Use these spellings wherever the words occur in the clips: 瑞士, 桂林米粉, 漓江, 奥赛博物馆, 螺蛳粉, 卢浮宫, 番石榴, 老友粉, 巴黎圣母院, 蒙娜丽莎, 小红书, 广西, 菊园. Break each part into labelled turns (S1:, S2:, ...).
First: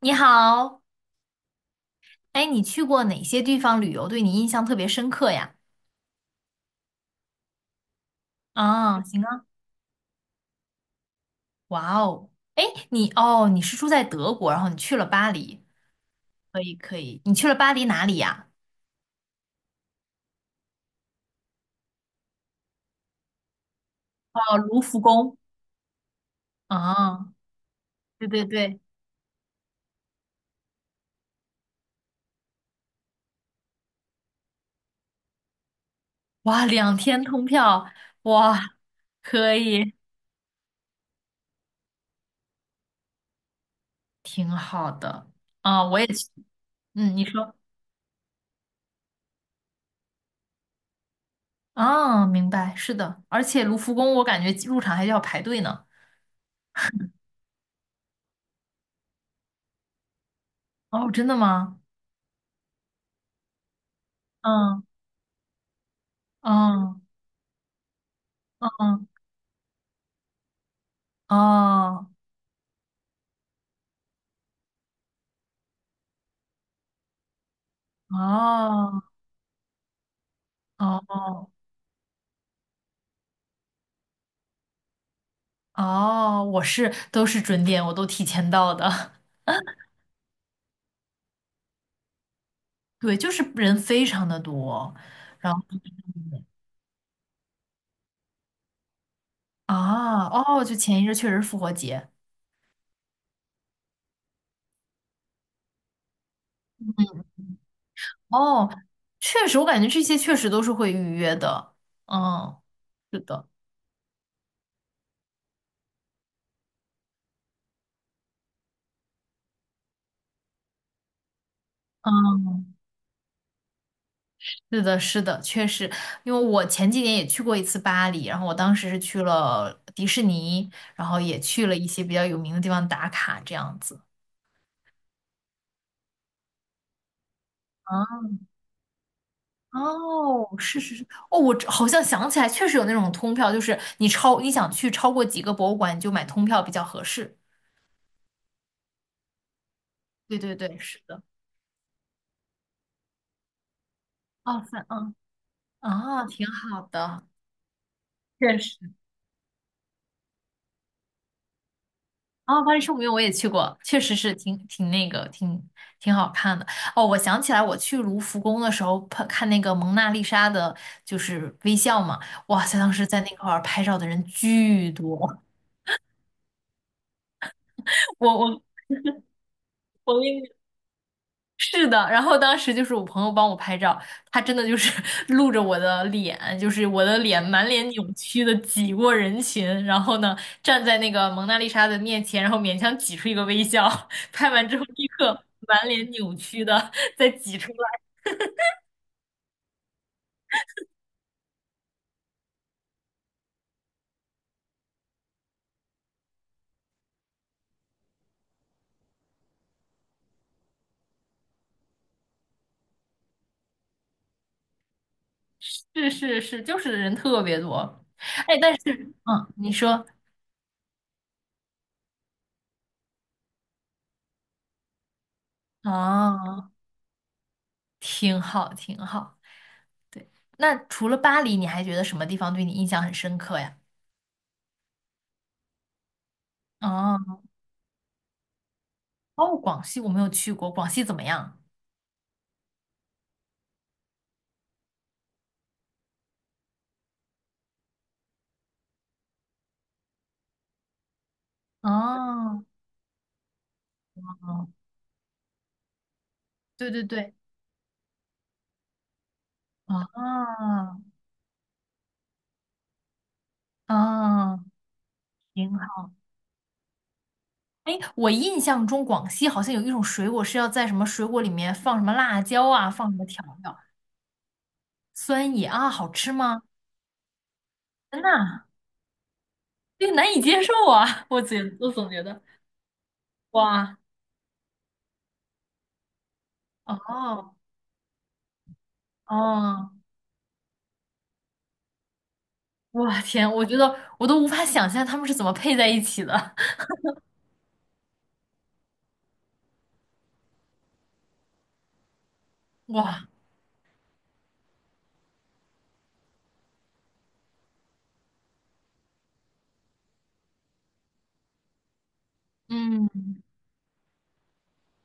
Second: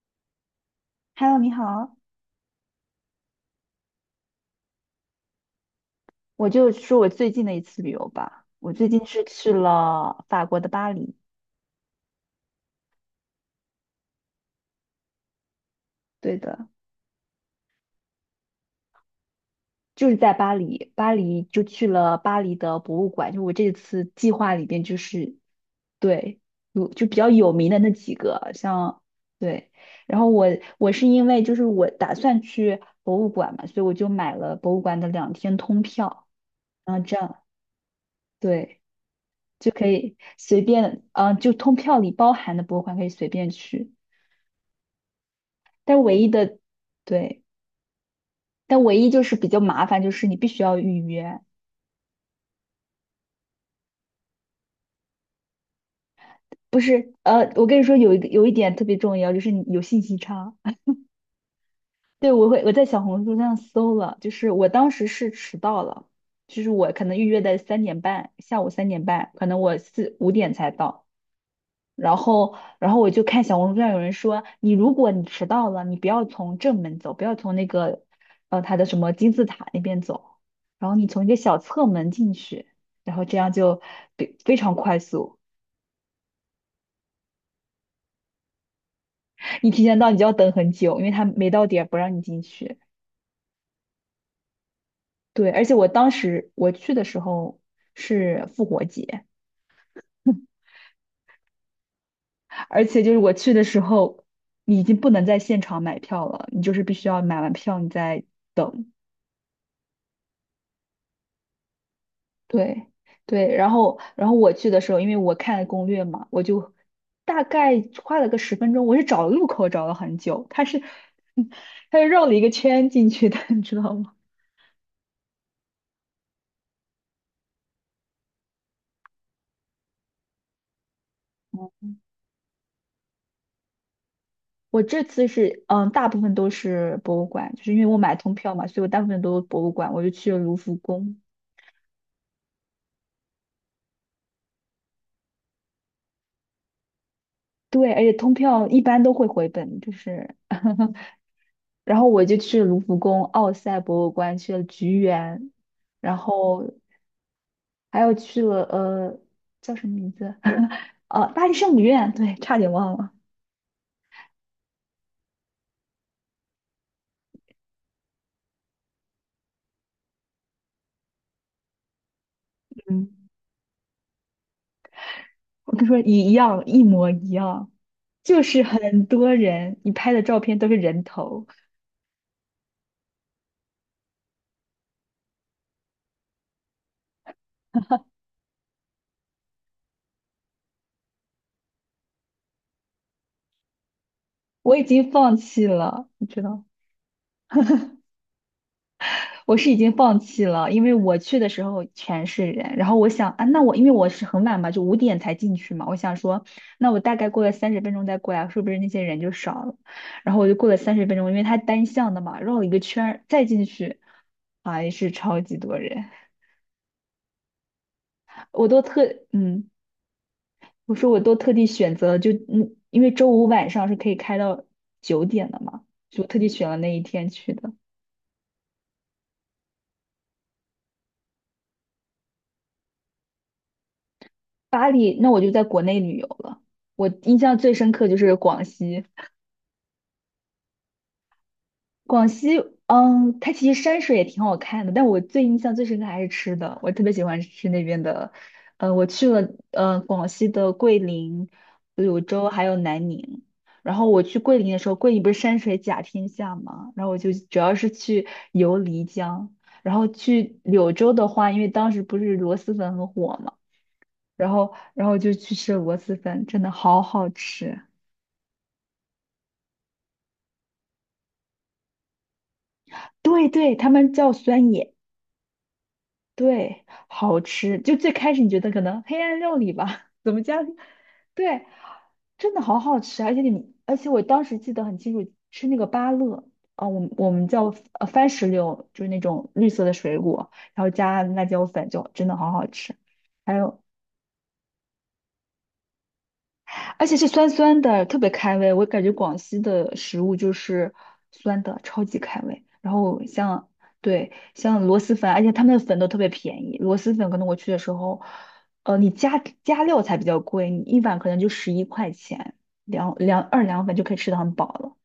S1: 你好，
S2: Hello，你好，
S1: 哎，你去过哪些地方旅游，对你印象特别深刻呀？
S2: 我就说我最近的一次旅游吧。我最
S1: 啊，
S2: 近
S1: 行
S2: 是
S1: 啊，
S2: 去了法国的巴黎，
S1: 哇哦，哎，你是住在德国，然后你去了巴黎，
S2: 对
S1: 可
S2: 的，
S1: 以可以，你去了巴黎哪里呀？
S2: 就是在巴黎，巴黎就去了巴黎的博物馆。就我这次计划
S1: 哦，
S2: 里
S1: 卢
S2: 边，就
S1: 浮宫。
S2: 是对，有就比较
S1: 啊，
S2: 有名的那几
S1: 对对
S2: 个，
S1: 对，
S2: 像对。然后我是因为就是我打算去博物馆嘛，所以我就买了博物馆的2天通票，
S1: 哇，两
S2: 然后这
S1: 天
S2: 样
S1: 通票，哇，
S2: 对
S1: 可
S2: 就可
S1: 以，
S2: 以随便，就通票里包含的博物馆可以随便去。
S1: 挺好的。啊，我
S2: 但
S1: 也
S2: 唯
S1: 去，
S2: 一的，
S1: 嗯，你
S2: 对，
S1: 说，
S2: 但唯一就是比较麻烦，就是你必须要预约，
S1: 啊，明白，是的，而且卢浮宫我感觉入场还要排队呢。
S2: 不是？我跟你说有一点特别重要，就是你有信息差。
S1: 哦，真的吗？
S2: 对，我在小红书上搜了，就是我
S1: 嗯
S2: 当时是迟到了，就是我
S1: 嗯
S2: 可能预约的三点半，下
S1: 嗯。
S2: 午三点
S1: 嗯
S2: 半，可能我4、5点才到。
S1: 哦
S2: 然后我就看小红书上有人说，你如果你迟到了，你不要从正门走，不要从那个，它的什
S1: 哦
S2: 么金字塔那边走，然后你从一个
S1: 哦
S2: 小侧门进去，然后这样就非常快速。
S1: 哦，我都是准点，我都提前到的。
S2: 你提前到，你就要等很久，因为他没到点不让你进去。
S1: 对，就是人非常的多，
S2: 对，
S1: 然后
S2: 而且我当时我去的时候是复活节，
S1: 啊哦，就前一阵确实是复活节
S2: 而且就是我去的时候，你已经不能在现场买票了，你就是必须要买完票你再
S1: 哦，确实我感觉这些确实都是会预约的。嗯，
S2: 对
S1: 是的，
S2: 对，然后我去的时候，因为我看攻略嘛，我就大概花了个十分钟，我是找路口找了很久，他是绕了一
S1: 嗯，
S2: 个圈进去的，你知道吗？
S1: 是的，是的，确实，因为我前几年也去过一次巴黎，然后我当时是去了迪士尼，然后也去了一些比较有名的地方打卡，这样子。
S2: 我这次是大部分都是博物馆，就是因为我买
S1: 嗯
S2: 通票嘛，所以我大部分都是博物馆，我就去了
S1: 哦，
S2: 卢浮
S1: 是是是，
S2: 宫。
S1: 哦，我这好像想起来，确实有那种通票，就是你想去超过几个博物馆，你就买通票比较合适。
S2: 对，而且通票一般都会回本，就是
S1: 对对对，是的。
S2: 然后我就去卢浮宫奥赛博物馆去了
S1: 哦，算，
S2: 菊
S1: 嗯，
S2: 园，然
S1: 啊，挺
S2: 后
S1: 好的，
S2: 还有去
S1: 确
S2: 了
S1: 实。
S2: 叫什么名字？呃，巴黎圣母院，对，差
S1: 啊，
S2: 点
S1: 巴黎圣
S2: 忘
S1: 母院
S2: 了。
S1: 我也去过，确实是挺那个，挺好看的。哦，我想起来，我去卢浮宫的时候看看那个蒙娜丽莎的，就是微笑嘛，哇塞，当时
S2: 嗯，
S1: 在那块儿拍照的人巨多，
S2: 我跟你说一样，一模一样，
S1: 我
S2: 就
S1: 我。
S2: 是很多人，你拍
S1: 我
S2: 的
S1: 跟
S2: 照
S1: 你。
S2: 片都是人头，
S1: 是的，然后当时就是我朋友帮我拍照，他真的就是 露着我的脸，就是我的脸满脸扭曲的挤过人群，然后呢站在那个蒙娜丽莎的面前，然后勉强挤出一个微笑，拍完之
S2: 我已
S1: 后立
S2: 经
S1: 刻
S2: 放弃
S1: 满脸
S2: 了，你
S1: 扭
S2: 知
S1: 曲
S2: 道。
S1: 的 再挤出来。
S2: 我是已经放弃了，因为我去的时候全是人，然后我想啊，那我因为我是很晚嘛，就五点才进去嘛，我想说，那我大概过了三十分钟再过来，是不是那些人就少了？然后我就过了三十分钟，因为它单向的嘛，绕了一个圈儿再进去，还是超级多人，
S1: 是是是，就是人特别多。哎，
S2: 我
S1: 但
S2: 都
S1: 是
S2: 特嗯，
S1: 你说，
S2: 我说我都特地选择了因为周五晚上是可以开到9点的嘛，就特地选
S1: 啊，
S2: 了那一天去的。
S1: 挺好挺好。对，那除了巴黎，你还觉得什么地方对你印象很深刻呀？
S2: 巴黎，那我就在国内旅游了。我
S1: 哦。
S2: 印象最深刻就是广西，
S1: 哦，广西我没有去过，广西怎么样？
S2: 广西，嗯，它其实山水也挺好看的，但我最印象最深刻还是吃的，我特别喜欢吃那边的，我去了，广西的桂林、柳州
S1: 哦，
S2: 还有南宁，然后我去桂林
S1: 哦
S2: 的时候，桂林不是山水甲天下
S1: 对
S2: 嘛，
S1: 对
S2: 然后我就
S1: 对，
S2: 主要是去游漓江，然后去
S1: 啊
S2: 柳州的话，因为当时不是螺蛳粉很火嘛，然
S1: 啊，
S2: 后然后就去
S1: 挺
S2: 吃了螺
S1: 好。
S2: 蛳粉，真的好好吃，
S1: 哎，我印象中广西好像有一种水果是要在什么水果里面放什么辣椒啊，放什么调
S2: 对对，
S1: 料，
S2: 他们叫酸野。
S1: 酸野啊，好吃吗？
S2: 对，好吃。就最
S1: 天
S2: 开始你觉
S1: 呐，
S2: 得可能黑暗料理吧，
S1: 这个 难
S2: 怎
S1: 以
S2: 么加？
S1: 接受啊！我觉
S2: 对，
S1: 我总觉得，
S2: 真的好好吃啊，而
S1: 哇，
S2: 且我当时记得很清楚，吃那个芭乐，我们
S1: 哦
S2: 叫番石榴，就是那种绿色
S1: 哦，
S2: 的水果，然后加辣椒粉，就真的好好吃。
S1: 哇天，
S2: 还
S1: 我觉
S2: 有
S1: 得我都无法想象他们是怎么配在一起的。
S2: 而且是酸酸的，特别开胃。我感觉广西的食物就是酸的，超级开胃。然 后
S1: 哇，
S2: 像对像螺蛳粉，而且他们的粉都特别便宜。螺蛳粉可能我去的时候，你加加料才比较贵，你一碗可能就11块钱，
S1: 嗯，
S2: 2两粉就可以吃的很饱了。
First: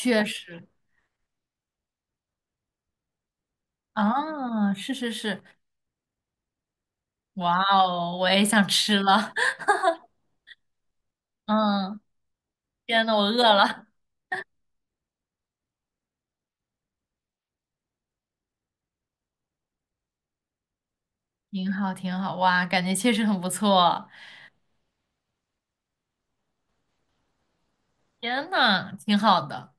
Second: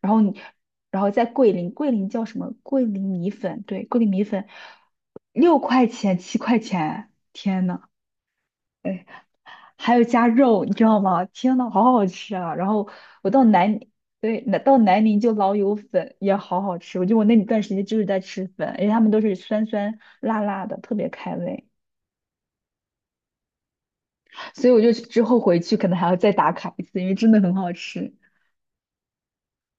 S2: 然后你，
S1: 实
S2: 然后在桂林，桂林叫什么？桂林米粉，对，桂林米粉
S1: 啊，是是是，
S2: 6块钱7块钱，
S1: 哇
S2: 天呐！
S1: 哦，我也想吃
S2: 哎，
S1: 了。
S2: 还有加肉，你知道吗？天呐，好
S1: 嗯，
S2: 好吃啊！然后
S1: 天呐，我
S2: 我到
S1: 饿
S2: 南
S1: 了。
S2: 宁对，那到南宁就老友粉也好好吃。我那段时间就是在吃粉，而且他们都是酸酸辣辣的，特别开胃。
S1: 挺好，挺好，哇，感觉确实很不错。
S2: 所以我就之后回去可能还要再打卡一次，因为真的很好吃。
S1: 天呐，挺好的。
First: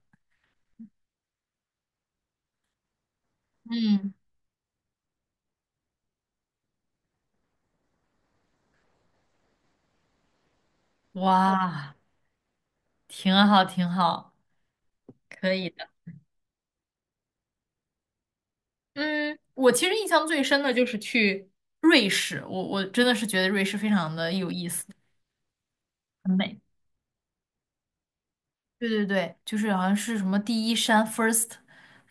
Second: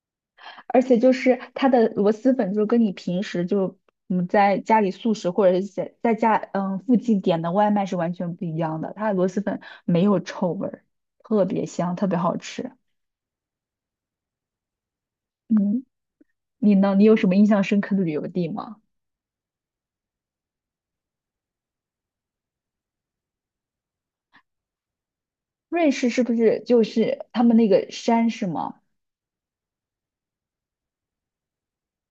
S2: 而且就是它的螺蛳粉，就是跟你平时就
S1: 嗯，
S2: 在家里素食或者是在家附近点的外卖是完全不一样的。它的螺蛳粉没有臭味儿，特别
S1: 哇，
S2: 香，特别好吃。
S1: 挺好，挺好，可以
S2: 嗯。
S1: 的。
S2: 你呢？你有什么印象深刻的旅游地吗？
S1: 嗯，我其实印象最深的就是去瑞士，我真的是觉得瑞士非常的有意思，
S2: 瑞士是不
S1: 很美。
S2: 是就是他们那个山是吗？
S1: 对对对，就是好像是什么第一山 first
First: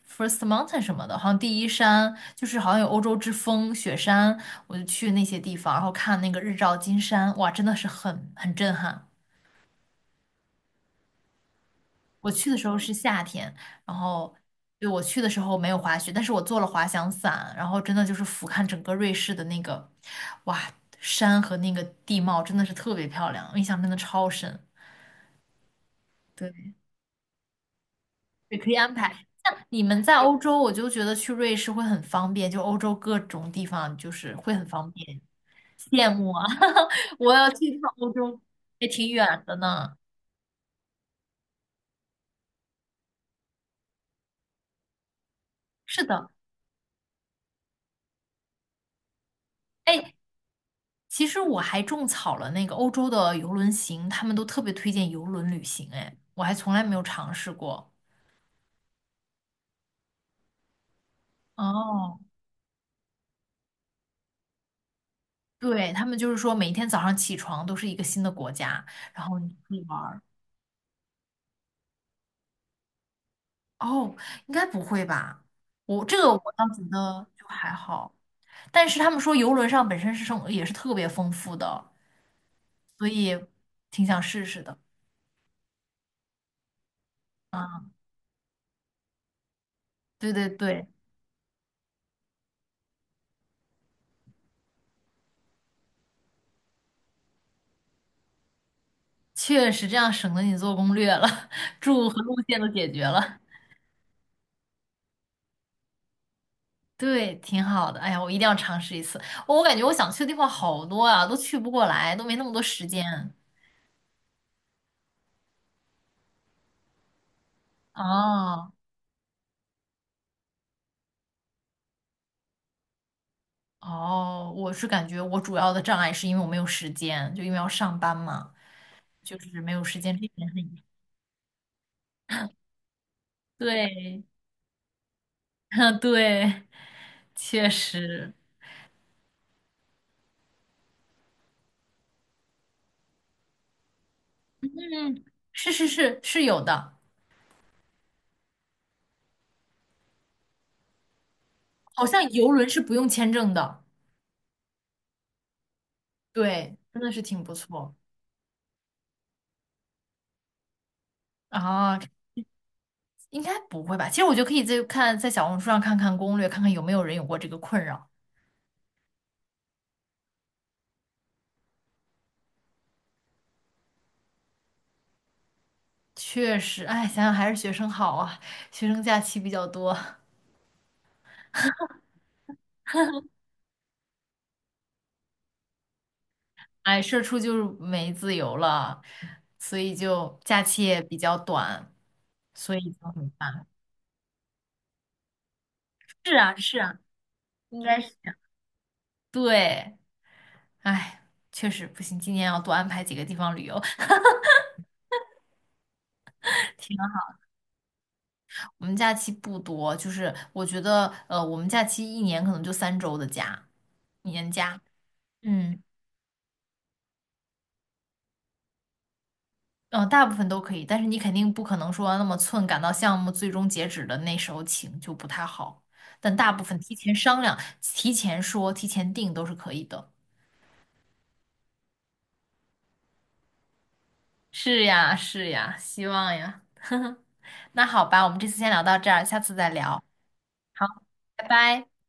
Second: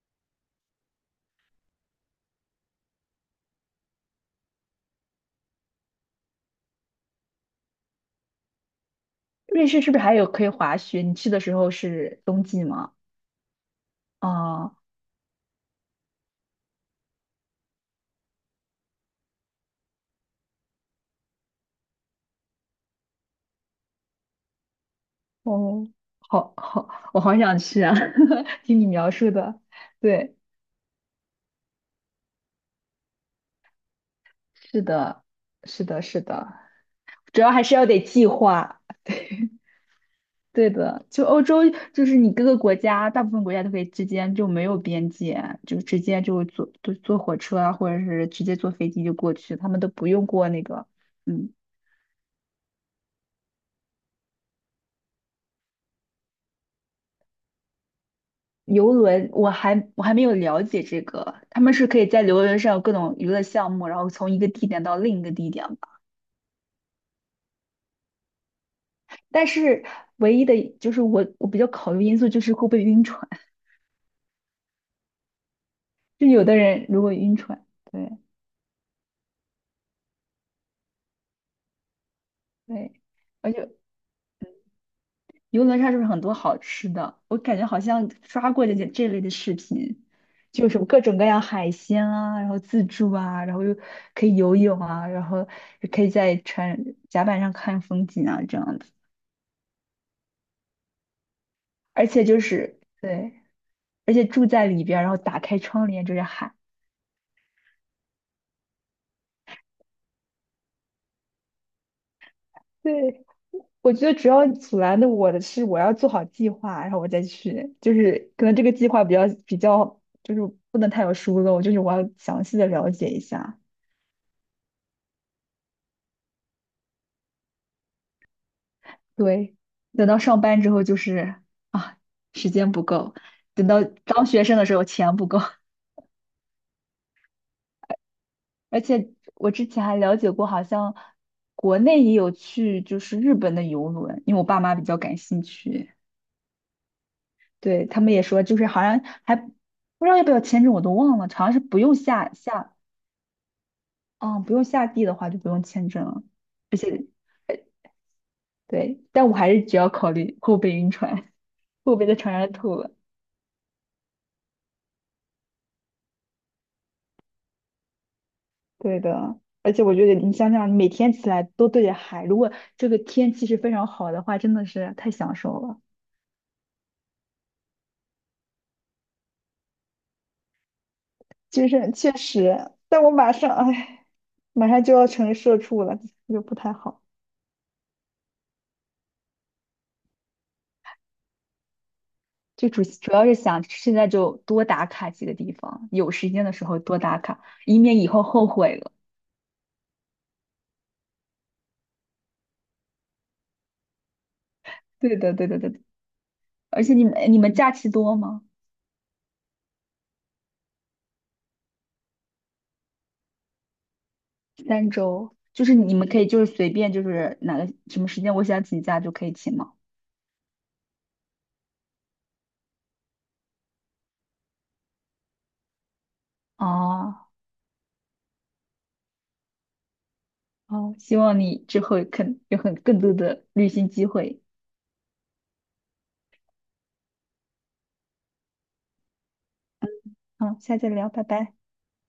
S1: first mountain 什么的，好像第一山就是好像有欧洲之风雪山，我就去那些地方，然后看那个日照金山，哇，真的是很震撼。
S2: 瑞士是不是还有可以滑雪？你去的时候是
S1: 我
S2: 冬
S1: 去的
S2: 季
S1: 时候是
S2: 吗？
S1: 夏天，然后
S2: 啊，
S1: 对我去的时候没有滑雪，但是我做了滑翔伞，然后真的就是俯瞰整个瑞士的那个，哇，山和那个地貌真的是特别漂亮，我印象真的超深。
S2: 哦，好
S1: 对。
S2: 好，我好想去啊！
S1: 也 可以
S2: 听你
S1: 安排。
S2: 描述
S1: 像
S2: 的，
S1: 你们在
S2: 对，
S1: 欧洲，我就觉得去瑞士会很方便，就欧洲各种地方就是会很
S2: 是
S1: 方便，
S2: 的，是的，
S1: 羡
S2: 是
S1: 慕啊！
S2: 的，
S1: 我
S2: 主
S1: 要
S2: 要还
S1: 去
S2: 是
S1: 一
S2: 要
S1: 趟
S2: 得
S1: 欧
S2: 计
S1: 洲，
S2: 划。
S1: 也挺 远的呢。
S2: 对的，就欧洲，就是你各个国家，大部分国家都可以之间就没有边界，就直
S1: 是
S2: 接
S1: 的，
S2: 就坐火车啊，或者是直接坐飞机就过去，他们都不
S1: 哎，
S2: 用过那个，
S1: 其实
S2: 嗯，
S1: 我还种草了那个欧洲的游轮行，他们都特别推荐游轮旅行，哎，我还从来没有尝试过。
S2: 游轮。我还没有了解这个，他们是可以
S1: 哦，
S2: 在游轮上有各种娱乐项目，然后从一个地点到另一个地点吧。
S1: 对，他们就是说每一天早上起床都是一个新的国家，然后
S2: 但
S1: 你可以
S2: 是
S1: 玩。
S2: 唯一的就是我比较考虑因素就是会不会晕船，
S1: 哦，应该不会吧？我这
S2: 就
S1: 个我
S2: 有的
S1: 倒觉
S2: 人如果
S1: 得
S2: 晕
S1: 就
S2: 船，
S1: 还好，
S2: 对
S1: 但是他们说游轮上本身是生也是特别丰富的，
S2: 对。
S1: 所以
S2: 而且。
S1: 挺想试试的。
S2: 游轮上是不是很多好吃的？我感觉好
S1: 啊，
S2: 像刷过这类的视频，
S1: 对对
S2: 就是有
S1: 对，
S2: 各种各样海鲜啊，然后自助啊，然后又可以游泳啊，然后也可以在船甲板上看风景啊，这样子。
S1: 确实这样省得你做攻略了，
S2: 而
S1: 住和
S2: 且
S1: 路
S2: 就
S1: 线都
S2: 是
S1: 解决
S2: 对，
S1: 了，
S2: 而且住在里边儿然后打开窗帘就是海。
S1: 对，挺好的。哎呀，我一定要尝试一次。我感觉我想去的地方好多啊，都去不过来，都没那么多时
S2: 对，
S1: 间。
S2: 我觉得主要阻拦的我的是我要做好计划，然后我再去，就是可能这
S1: 哦
S2: 个计划比较就是不能太有疏漏，就是我要详细的了解一下。
S1: 哦，我是感觉我主要的障碍是因为我没有时间，就因为要上班嘛。就
S2: 对，
S1: 是没有时
S2: 等
S1: 间，
S2: 到
S1: 这
S2: 上
S1: 点
S2: 班之后就是啊，时间不够；等到
S1: 对，
S2: 当学生的时候，钱不够。
S1: 对，确实，
S2: 而且我之前还了解过，好像国内也有去就是日本的游轮，因为我爸妈比较感
S1: 嗯，
S2: 兴
S1: 是是
S2: 趣，
S1: 是是有的，
S2: 对，他们也说就是好像还不知道要不要签证，我都忘了，好像是不用
S1: 好像
S2: 下
S1: 游轮
S2: 下，
S1: 是不用签证的，
S2: 嗯，不用下地的话就不用签证了，
S1: 对，
S2: 而
S1: 真
S2: 且
S1: 的是挺不错
S2: 对，但我还是只要考虑后背晕船，后
S1: 啊，
S2: 背会在船上吐了。
S1: 应该不会吧？其实我觉得可以再看在小红书上看看攻略，看看有没有人有过这个困扰。
S2: 对的，而且我觉得你想想，每天起来都对着海，如果这个天气是非常好的话，真的是太享受了。
S1: 确实，哎，想想还是学生好啊，学生假期比较多，
S2: 就是确实，但我马上，哎，马上就要成社畜了，就不太
S1: 哎，
S2: 好。
S1: 社畜就是没自由了，所以就假期也比较短，
S2: 就
S1: 所
S2: 主
S1: 以就
S2: 主要
S1: 很
S2: 是想
S1: 烦。
S2: 现在就多打卡几个地方，有时
S1: 是
S2: 间的
S1: 啊，
S2: 时
S1: 是
S2: 候
S1: 啊，
S2: 多打卡，以
S1: 应
S2: 免
S1: 该
S2: 以
S1: 是。
S2: 后后悔了。
S1: 对，哎，确实不行，今年要多安排几个地方旅游。
S2: 对的，对的，对的。而且
S1: 天
S2: 你们
S1: 啊，
S2: 你们假期多吗？
S1: 我们假期不多，就是我觉得，我们假期一年可能就3周的假，年假。
S2: 3周，就是
S1: 嗯，
S2: 你们可以就是随便就是哪个什么时间我想请假就可以请吗？
S1: 大部分都可以，但是你肯定不可能说那么寸赶到项目最终截止的那时候请，就不太好。但大部分提前
S2: 哦，
S1: 商量、提前说、提前定都是可以的。
S2: 好，希望你之后肯有很更多的旅行机会。
S1: 是呀，是呀，希望呀。那好吧，我们这次先聊到这儿，下次再聊。
S2: 好，下次
S1: 好，
S2: 再聊，拜
S1: 拜
S2: 拜。
S1: 拜。